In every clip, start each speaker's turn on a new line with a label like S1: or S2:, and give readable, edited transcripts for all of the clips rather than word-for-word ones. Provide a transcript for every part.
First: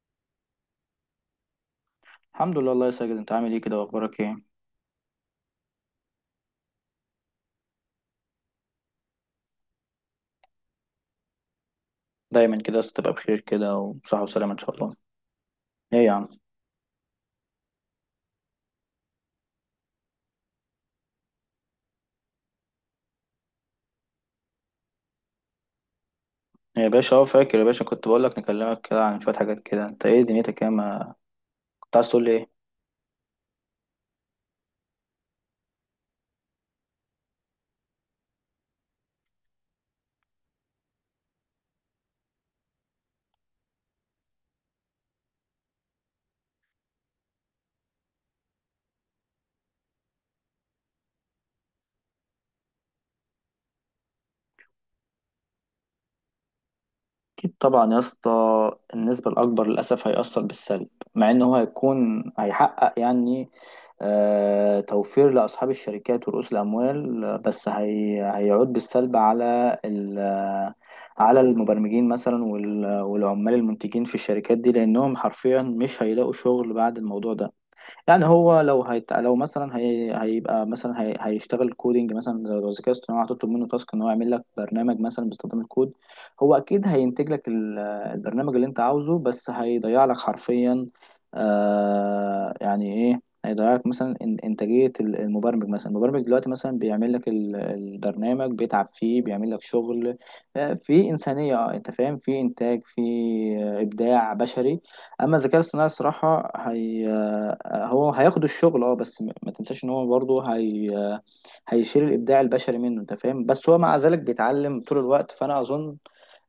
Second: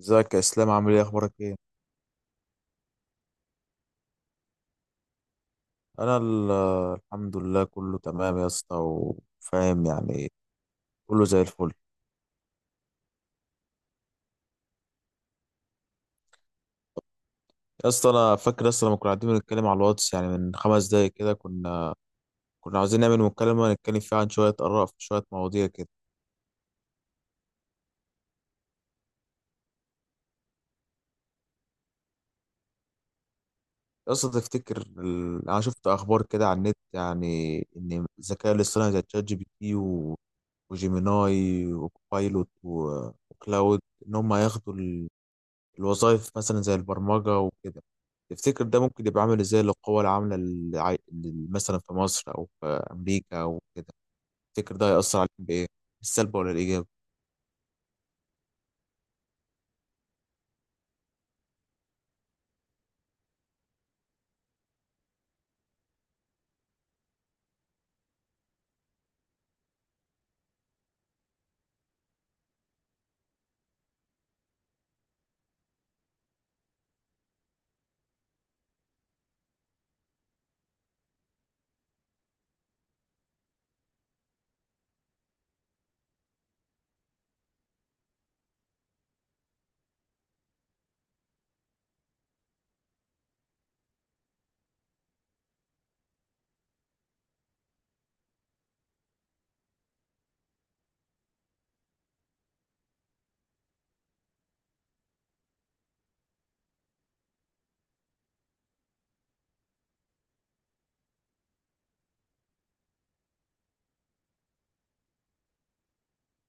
S1: ازيك يا اسلام؟ عامل ايه؟ اخبارك ايه؟
S2: الحمد لله. الله يسجد، انت عامل ايه كده واخبارك ايه؟
S1: انا ال- الحمد لله، كله تمام يا اسطى وفاهم يعني. كله زي الفل.
S2: دايما كده تبقى بخير كده، وصحة وسلامة ان شاء الله. ايه يا عم؟
S1: يا اسطى، انا فاكر يا اسطى لما كنا قاعدين بنتكلم على الواتس، يعني من 5 دقايق كده، كنا عاوزين نعمل مكالمه نتكلم فيها عن شويه اراء في شويه مواضيع كده.
S2: ايه يا باشا؟ اه فاكر يا باشا، كنت بقول لك نكلمك كده عن شوية حاجات كده. انت ايه دنيتك؟ ايه ما كنت عايز تقول لي ايه؟
S1: يا اسطى تفتكر انا شفت اخبار كده على النت، يعني ان الذكاء الاصطناعي زي تشات جي بي تي وجيميناي وكوبايلوت وكلاود ان هم هياخدوا الوظائف، مثلا زي البرمجة وكده. تفتكر ده ممكن يبقى عامل ازاي للقوى العاملة مثلا في مصر أو في أمريكا أو كده؟ تفتكر ده هيأثر عليهم بإيه؟ بالسلب ولا الإيجاب؟
S2: اكيد طبعا يا اسطى، النسبة الاكبر للاسف هيأثر بالسلب. مع ان هو هيكون هيحقق يعني توفير لأصحاب الشركات ورؤوس الأموال، بس هي هيعود بالسلب على المبرمجين مثلا، والعمال المنتجين في الشركات دي، لأنهم حرفيا مش هيلاقوا شغل بعد الموضوع ده. يعني هو هيشتغل كودينج مثلا، زي لو الذكاء الاصطناعي هتطلب منه تاسك ان هو يعمل لك برنامج مثلا باستخدام الكود. هو اكيد هينتج لك البرنامج اللي انت عاوزه، بس هيضيع لك حرفيا. يعني ايه هيضيع لك مثلا؟ انتاجية المبرمج. مثلا المبرمج دلوقتي مثلا بيعمل لك البرنامج، بيتعب فيه، بيعمل لك شغل في إنسانية، انت فاهم، في انتاج، في ابداع بشري. اما الذكاء الاصطناعي الصراحه هي آه، هو هياخد الشغل اه، بس ما تنساش ان هو برضه هي آه، هيشيل الابداع البشري منه، انت فاهم. بس هو مع ذلك بيتعلم طول الوقت، فانا اظن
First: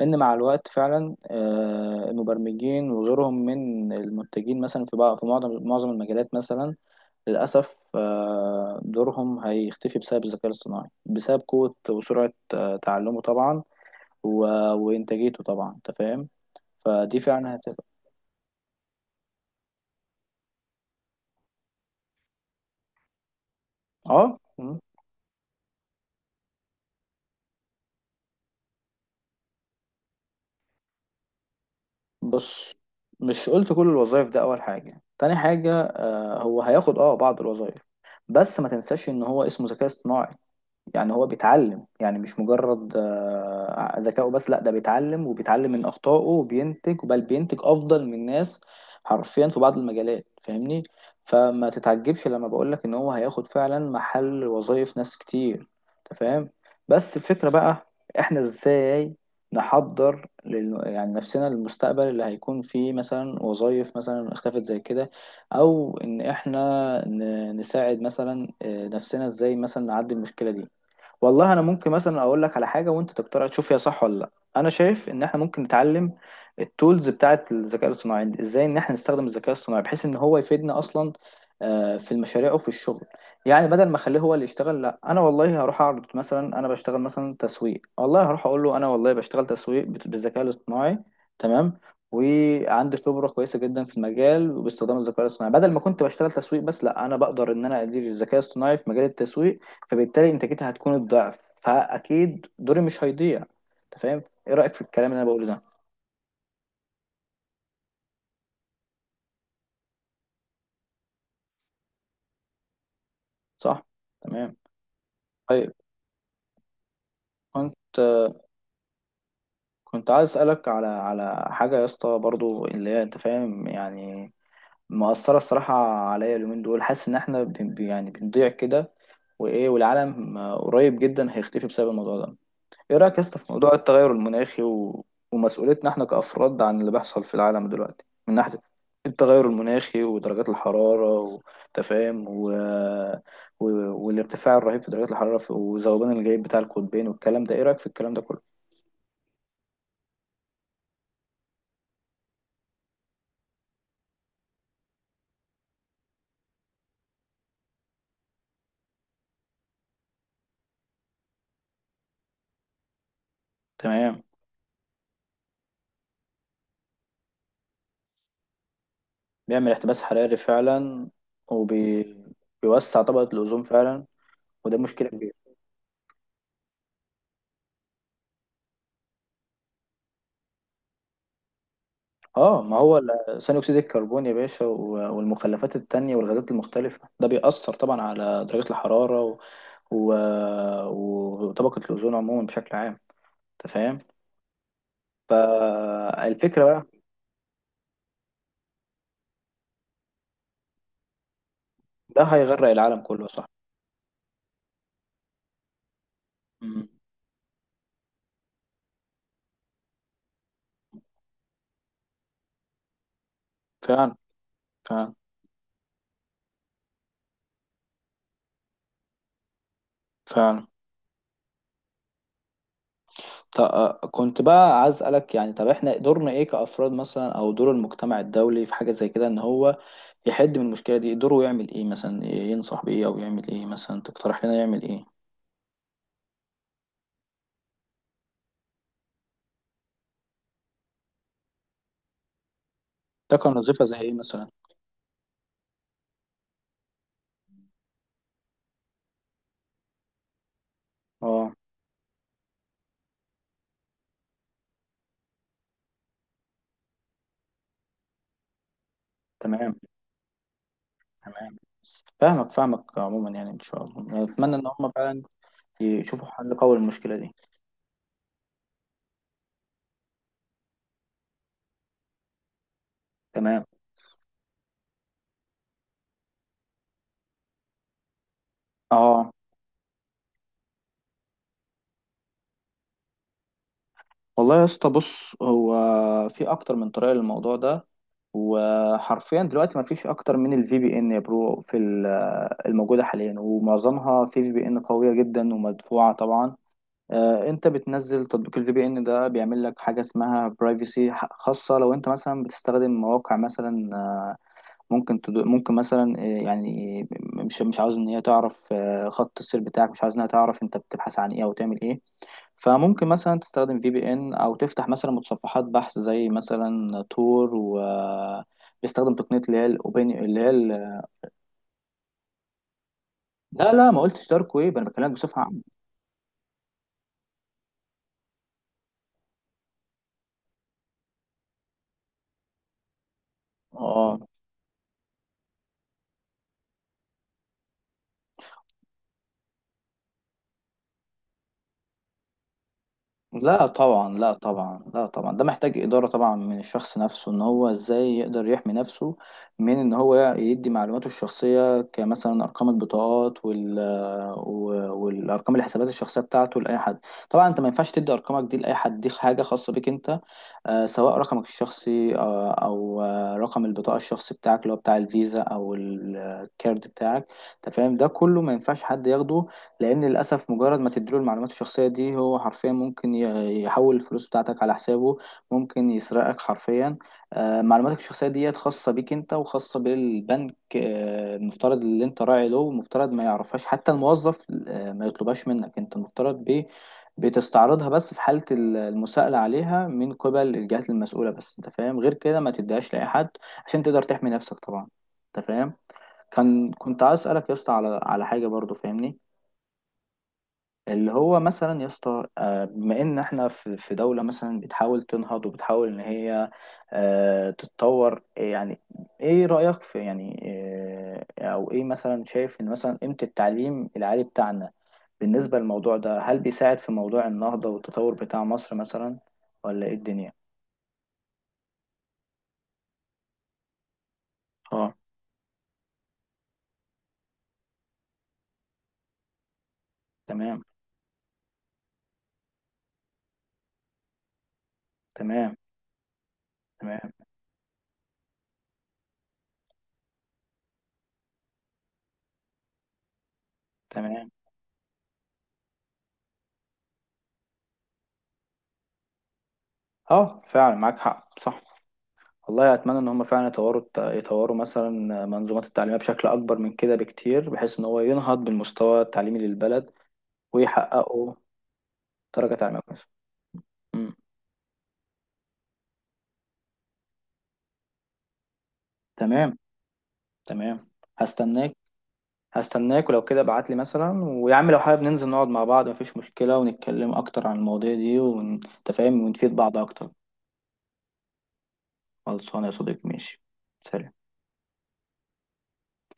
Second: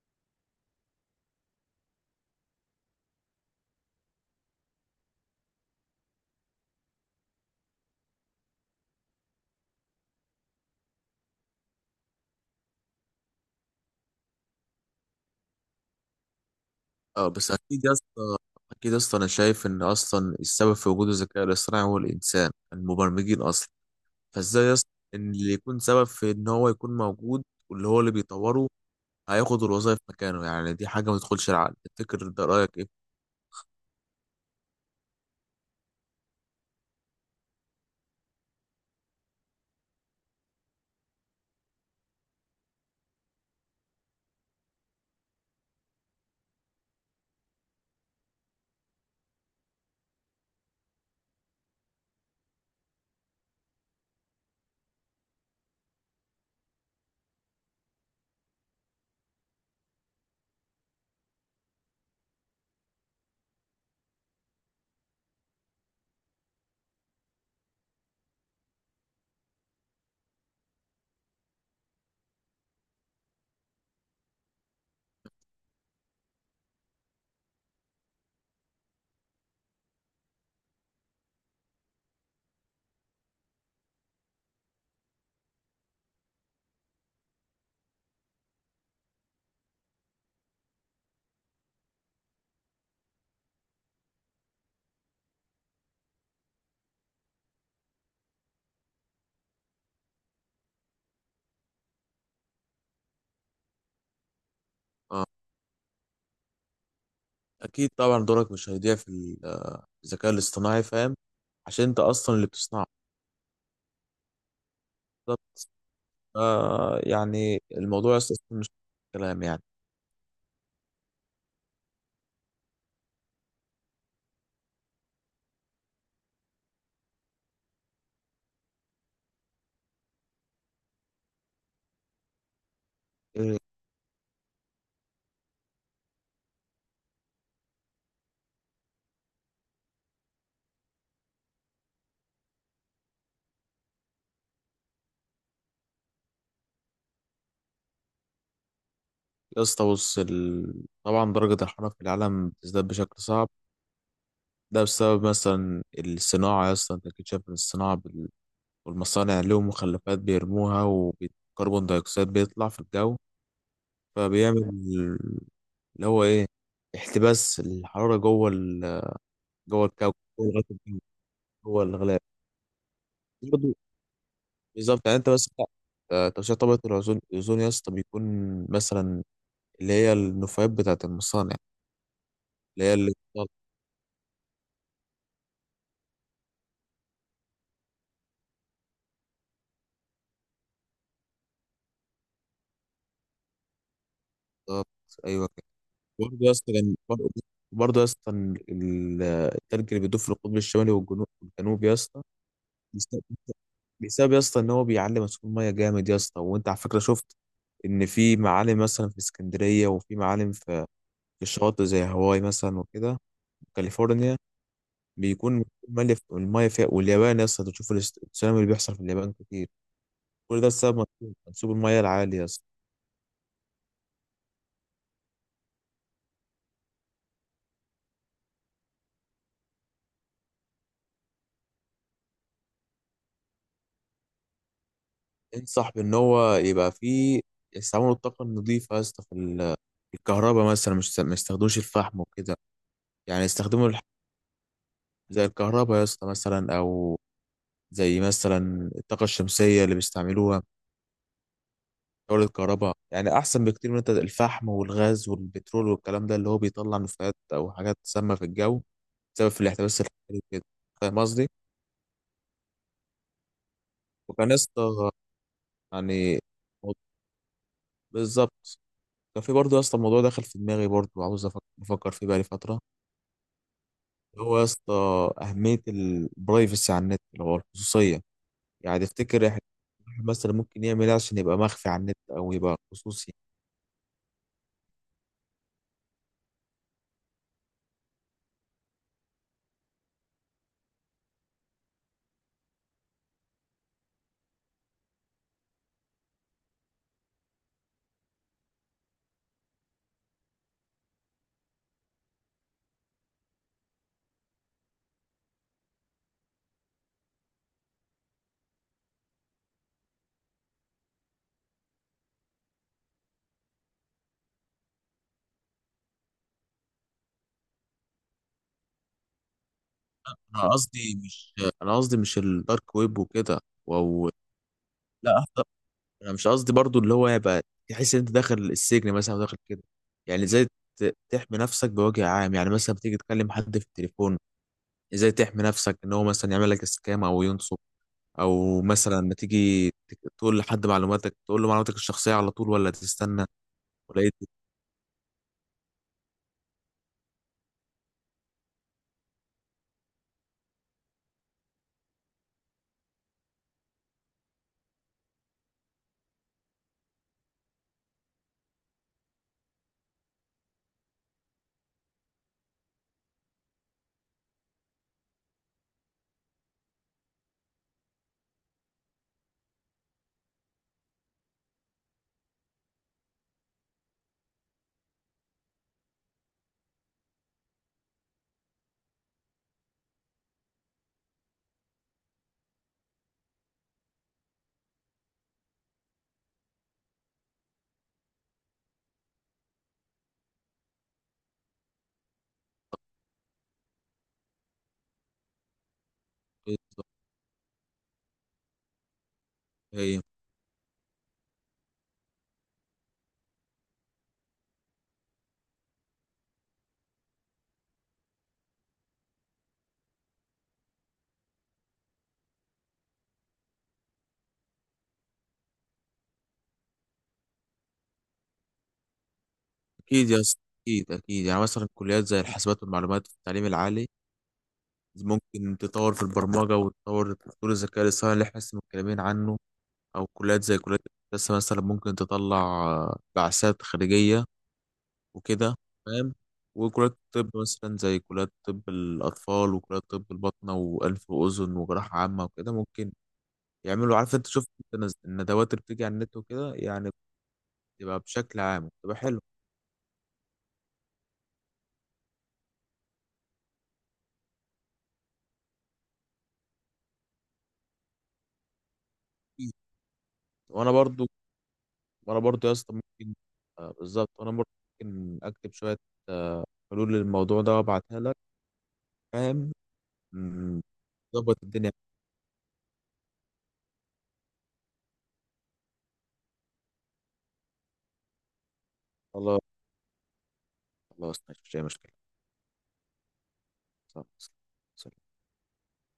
S2: ان مع الوقت فعلا، المبرمجين وغيرهم من المنتجين مثلا في معظم المجالات مثلا، للاسف، دورهم هيختفي بسبب الذكاء الاصطناعي، بسبب قوه وسرعه تعلمه طبعا وانتاجيته طبعا، انت فاهم. فدي
S1: اه بس
S2: فعلا هتبقى.
S1: أكيد يا اسطى، أكيد يا اسطى، أنا شايف إن أصلا السبب في وجود الذكاء الاصطناعي هو الإنسان، المبرمجين أصلا.
S2: اه،
S1: فإزاي يا اسطى إن اللي يكون سبب في إن هو يكون موجود واللي هو اللي بيطوره هياخد الوظائف مكانه؟ يعني دي حاجة ما تدخلش العقل. تفتكر ده
S2: بص،
S1: رأيك إيه؟
S2: مش قلت كل الوظائف ده. اول حاجه، تاني حاجه، هو هياخد اه بعض الوظائف. بس ما تنساش ان هو اسمه ذكاء اصطناعي، يعني هو بيتعلم. يعني مش مجرد ذكائه بس، لا ده بيتعلم وبيتعلم من أخطائه، وبينتج، بل بينتج أفضل من ناس حرفيا في بعض المجالات، فاهمني. فما تتعجبش لما بقولك إن هو هياخد فعلا محل وظائف ناس كتير، أنت فاهم. بس الفكرة بقى، إحنا إزاي نحضر يعني نفسنا للمستقبل اللي هيكون فيه مثلا وظائف مثلا اختفت زي كده، أو إن إحنا نساعد مثلا نفسنا، إزاي مثلا نعدي المشكلة دي. والله انا ممكن مثلا اقول لك على حاجه وانت تقترح تشوف هي صح ولا لا. انا شايف ان احنا ممكن نتعلم التولز بتاعه الذكاء الاصطناعي دي، ازاي ان احنا نستخدم الذكاء الاصطناعي بحيث ان هو يفيدنا اصلا في المشاريع وفي الشغل. يعني بدل ما اخليه هو اللي يشتغل، لا انا والله هروح اعرض مثلا. انا بشتغل مثلا تسويق، والله هروح اقول له انا والله بشتغل تسويق بالذكاء الاصطناعي. تمام. وعندي خبره كويسه جدا في المجال، وباستخدام الذكاء الاصطناعي بدل ما كنت بشتغل تسويق بس، لا انا بقدر ان انا ادير الذكاء الاصطناعي في مجال التسويق، فبالتالي انتاجتها هتكون الضعف، فاكيد دوري مش هيضيع. انت فاهم؟ ايه رايك في الكلام اللي
S1: اه،
S2: انا بقوله ده؟
S1: اكيد طبعا دورك مش هيضيع في الذكاء الاصطناعي، فاهم؟ عشان انت اصلا اللي بتصنعه.
S2: صح. تمام.
S1: بالظبط.
S2: طيب.
S1: يعني
S2: كنت
S1: الموضوع اصلا مش كلام يعني.
S2: كنت عايز اسالك على حاجه يا اسطى، برضو اللي هي انت فاهم يعني، مأثرة الصراحة عليا اليومين دول. حاسس إن إحنا يعني بنضيع كده وإيه، والعالم قريب جدا هيختفي بسبب الموضوع ده. ايه رأيك يا اسطى في
S1: إيه،
S2: موضوع التغير المناخي ومسؤوليتنا احنا كأفراد عن اللي بيحصل في العالم دلوقتي، من ناحية التغير المناخي ودرجات الحرارة وتفاهم و... والارتفاع الرهيب في درجات الحرارة وذوبان الجليد بتاع القطبين والكلام ده؟ ايه رأيك في الكلام ده كله؟
S1: يا اسطى بص، طبعا درجة الحرارة في العالم بتزداد بشكل صعب. ده بسبب مثلا الصناعة، يا اسطى انت اكيد شايف إن الصناعة والمصانع لهم مخلفات بيرموها، وكربون دايوكسيد بيطلع في الجو،
S2: تمام.
S1: فبيعمل اللي هو ايه، احتباس الحرارة
S2: بيعمل
S1: جوه
S2: احتباس
S1: الكوكب،
S2: حراري
S1: جوه الغلاف الجوي،
S2: فعلا،
S1: جوه الغلاف.
S2: وبيوسع طبقة الأوزون فعلا، وده
S1: بالظبط.
S2: مشكلة
S1: يعني انت
S2: كبيرة.
S1: بس، ترشيح طبقة الأوزون. الأوزون يا اسطى بيكون مثلا اللي هي النفايات بتاعة المصانع،
S2: اه، ما
S1: اللي هي
S2: هو
S1: اللي بالظبط.
S2: ثاني اكسيد الكربون يا باشا والمخلفات التانية والغازات المختلفة ده بيأثر طبعا على درجة الحرارة و... وطبقة الأوزون عموما بشكل عام، أنت فاهم؟
S1: أيوه كده. برضه يا
S2: الفكرة
S1: اسطى
S2: بقى.
S1: كان- برضه برضه يا اسطى، التلج اللي بيدوب في القطب الشمالي والجنوب يا
S2: ده
S1: اسطى،
S2: هيغرق العالم
S1: بيس-
S2: كله، صح.
S1: بسبب يا اسطى إن هو بيعلي مسؤول مية جامد يا اسطى. وأنت على
S2: مم.
S1: فكرة شفت إن في معالم مثلا في اسكندرية، وفي معالم في في الشواطئ زي هاواي مثلا وكده،
S2: فعلا.
S1: كاليفورنيا،
S2: فعلا.
S1: بيكون ملف المايه فيها. واليابان يا اسطى، تشوف التسونامي اللي بيحصل في اليابان كتير، كل
S2: فعلا.
S1: ده بسبب منسوب المايه العالي يا اسطى.
S2: طب، كنت بقى عايز أسألك، يعني طب احنا دورنا ايه كأفراد مثلا، او دور المجتمع الدولي في حاجة زي كده ان هو يحد من المشكلة دي؟ دوره يعمل ايه مثلا؟ ينصح بإيه او يعمل ايه مثلا؟ تقترح لنا يعمل ايه؟
S1: انصح بان هو يبقى فيه يستعملوا الطاقه النظيفه يا اسطى في في الكهرباء مثلا، مش ما يستخدموش الفحم وكده.
S2: ده
S1: يعني
S2: كان وظيفة
S1: يستخدموا
S2: زي ايه مثلا؟
S1: زي الكهرباء يا اسطى مثلا، او زي مثلا الطاقه الشمسيه اللي بيستعملوها
S2: اه.
S1: تولد الكهرباء، يعني احسن بكتير من انت الفحم والغاز والبترول والكلام ده اللي هو بيطلع نفايات او حاجات سامه في الجو، بسبب في
S2: تمام.
S1: الاحتباس الحراري وكده. فاهم قصدي؟
S2: تمام. فاهمك فاهمك عموما يعني. ان شاء الله يعني
S1: وكان يا
S2: اتمنى ان هم
S1: اسطى
S2: فعلا يشوفوا
S1: يعني
S2: حل قوي للمشكلة دي.
S1: بالظبط، كان في برضه يا اسطى الموضوع دخل في دماغي، برضه وعاوز بفكر فيه بقالي فترة.
S2: تمام.
S1: هو يا اسطى أهمية البرايفسي على النت اللي هو الخصوصية، يعني
S2: اه،
S1: تفتكر إحنا الواحد مثلا ممكن يعمل ايه عشان يبقى مخفي على النت او يبقى خصوصي؟
S2: والله يا اسطى، بص، هو في اكتر من طريقه للموضوع ده، وحرفيا دلوقتي ما فيش اكتر من الفي بي ان يا برو في الموجوده حاليا، ومعظمها في في بي ان قويه جدا ومدفوعه طبعا. انت بتنزل تطبيق الفي بي ان ده، بيعمل لك حاجه اسمها برايفسي، خاصه لو انت مثلا بتستخدم مواقع مثلا ممكن ممكن مثلا يعني مش عاوز ان هي تعرف خط السير بتاعك، مش عاوز انها تعرف انت بتبحث عن ايه او تعمل ايه. فممكن مثلا تستخدم في بي ان، او تفتح مثلا متصفحات بحث زي مثلا تور و بيستخدم تقنيه اللي هي الاوبن.
S1: انا قصدي مش انا قصدي مش الدارك ويب وكده،
S2: لا لا، ما قلتش
S1: او
S2: دارك ويب، انا بكلمك بصفه
S1: لا،
S2: عامه.
S1: انا مش قصدي برضو اللي هو يبقى تحس ان انت داخل السجن مثلا أو داخل كده. يعني زي تحمي نفسك بوجه عام، يعني مثلا بتيجي تكلم حد في
S2: اه،
S1: التليفون، ازاي تحمي نفسك ان هو مثلا يعمل لك سكام او ينصب، او مثلا لما تيجي تقول لحد معلوماتك، تقول له معلوماتك الشخصيه على طول ولا تستنى؟
S2: لا طبعا،
S1: ولا ايه؟
S2: لا طبعا، لا طبعا، ده محتاج إدارة طبعا من الشخص نفسه ان هو ازاي يقدر يحمي نفسه من ان هو يدي معلوماته الشخصية كمثلا ارقام البطاقات والارقام الحسابات الشخصية بتاعته لاي حد. طبعا انت ما ينفعش تدي ارقامك دي لاي حد، دي حاجة خاصة بيك انت، سواء رقمك الشخصي، او رقم البطاقة الشخصي بتاعك اللي هو بتاع الفيزا او الكارد بتاعك. انت فاهم، ده كله ما ينفعش حد ياخده، لان للاسف مجرد ما تديله المعلومات الشخصيه دي هو حرفيا ممكن يحول الفلوس بتاعتك على حسابه، ممكن يسرقك حرفيا. معلوماتك الشخصيه ديت خاصه بيك انت وخاصه بالبنك، المفترض اللي انت راعي له، المفترض ما يعرفهاش حتى الموظف. ما يطلبهاش منك انت، المفترض بتستعرضها بس في حالة المساءلة عليها من قبل الجهات المسؤولة بس، انت فاهم. غير كده ما تديهاش لأي حد عشان تقدر تحمي نفسك طبعا. انت فاهم؟
S1: إيه-
S2: كنت عايز أسألك يا اسطى على حاجة برضو، فاهمني،
S1: إيه؟
S2: اللي هو مثلا يا اسطى بما ان احنا في دوله مثلا بتحاول تنهض وبتحاول ان هي تتطور يعني. ايه رايك في يعني، او ايه مثلا شايف ان مثلا قيمه التعليم العالي بتاعنا بالنسبه للموضوع ده؟ هل بيساعد في موضوع النهضه والتطور بتاع مصر مثلا، ولا ايه
S1: اكيد
S2: الدنيا؟
S1: يا اسطى، اكيد، يعني مثلا كليات زي الحاسبات والمعلومات في التعليم العالي
S2: اه.
S1: ممكن تطور في البرمجه وتطور في تطوير الذكاء الاصطناعي اللي احنا لسه متكلمين عنه، او
S2: تمام.
S1: كليات زي كليات الهندسه مثلا ممكن تطلع بعثات خارجيه
S2: تمام.
S1: وكده، فاهم؟ وكليات
S2: تمام.
S1: الطب مثلا زي كليات طب الأطفال وكليات طب الباطنة وأنف وأذن وجراحة عامة وكده ممكن يعملوا،
S2: تمام.
S1: عارف أنت شفت أنت الندوات اللي بتيجي على النت وكده، يعني بتبقى بشكل عام بتبقى حلوة.
S2: اه، فعلا معاك حق، صح. والله اتمنى ان هم فعلا يطوروا مثلا منظومات التعليميه بشكل اكبر من كده بكتير، بحيث ان هو ينهض بالمستوى التعليمي للبلد،
S1: وأنا برضو
S2: ويحققوا
S1: وأنا
S2: درجه
S1: برضو يا
S2: تعليميه
S1: اسطى
S2: كويسه.
S1: ممكن،
S2: أمم.
S1: بالظبط. وأنا برضو ممكن أكتب شوية آه، حلول للموضوع ده وأبعتها لك،
S2: تمام.
S1: فاهم؟ مم،
S2: تمام.
S1: ظبط
S2: هستناك.
S1: الدنيا.
S2: هستناك، ولو كده ابعت لي مثلا. ويا عم لو حابب ننزل نقعد مع بعض مفيش مشكله، ونتكلم اكتر عن المواضيع دي ونتفاهم ونفيد
S1: خلاص،
S2: بعض اكتر.
S1: خلاص ماشي، مش مشكلة.
S2: خلصانه يا صديقي، ماشي، سلام.
S1: خلاص.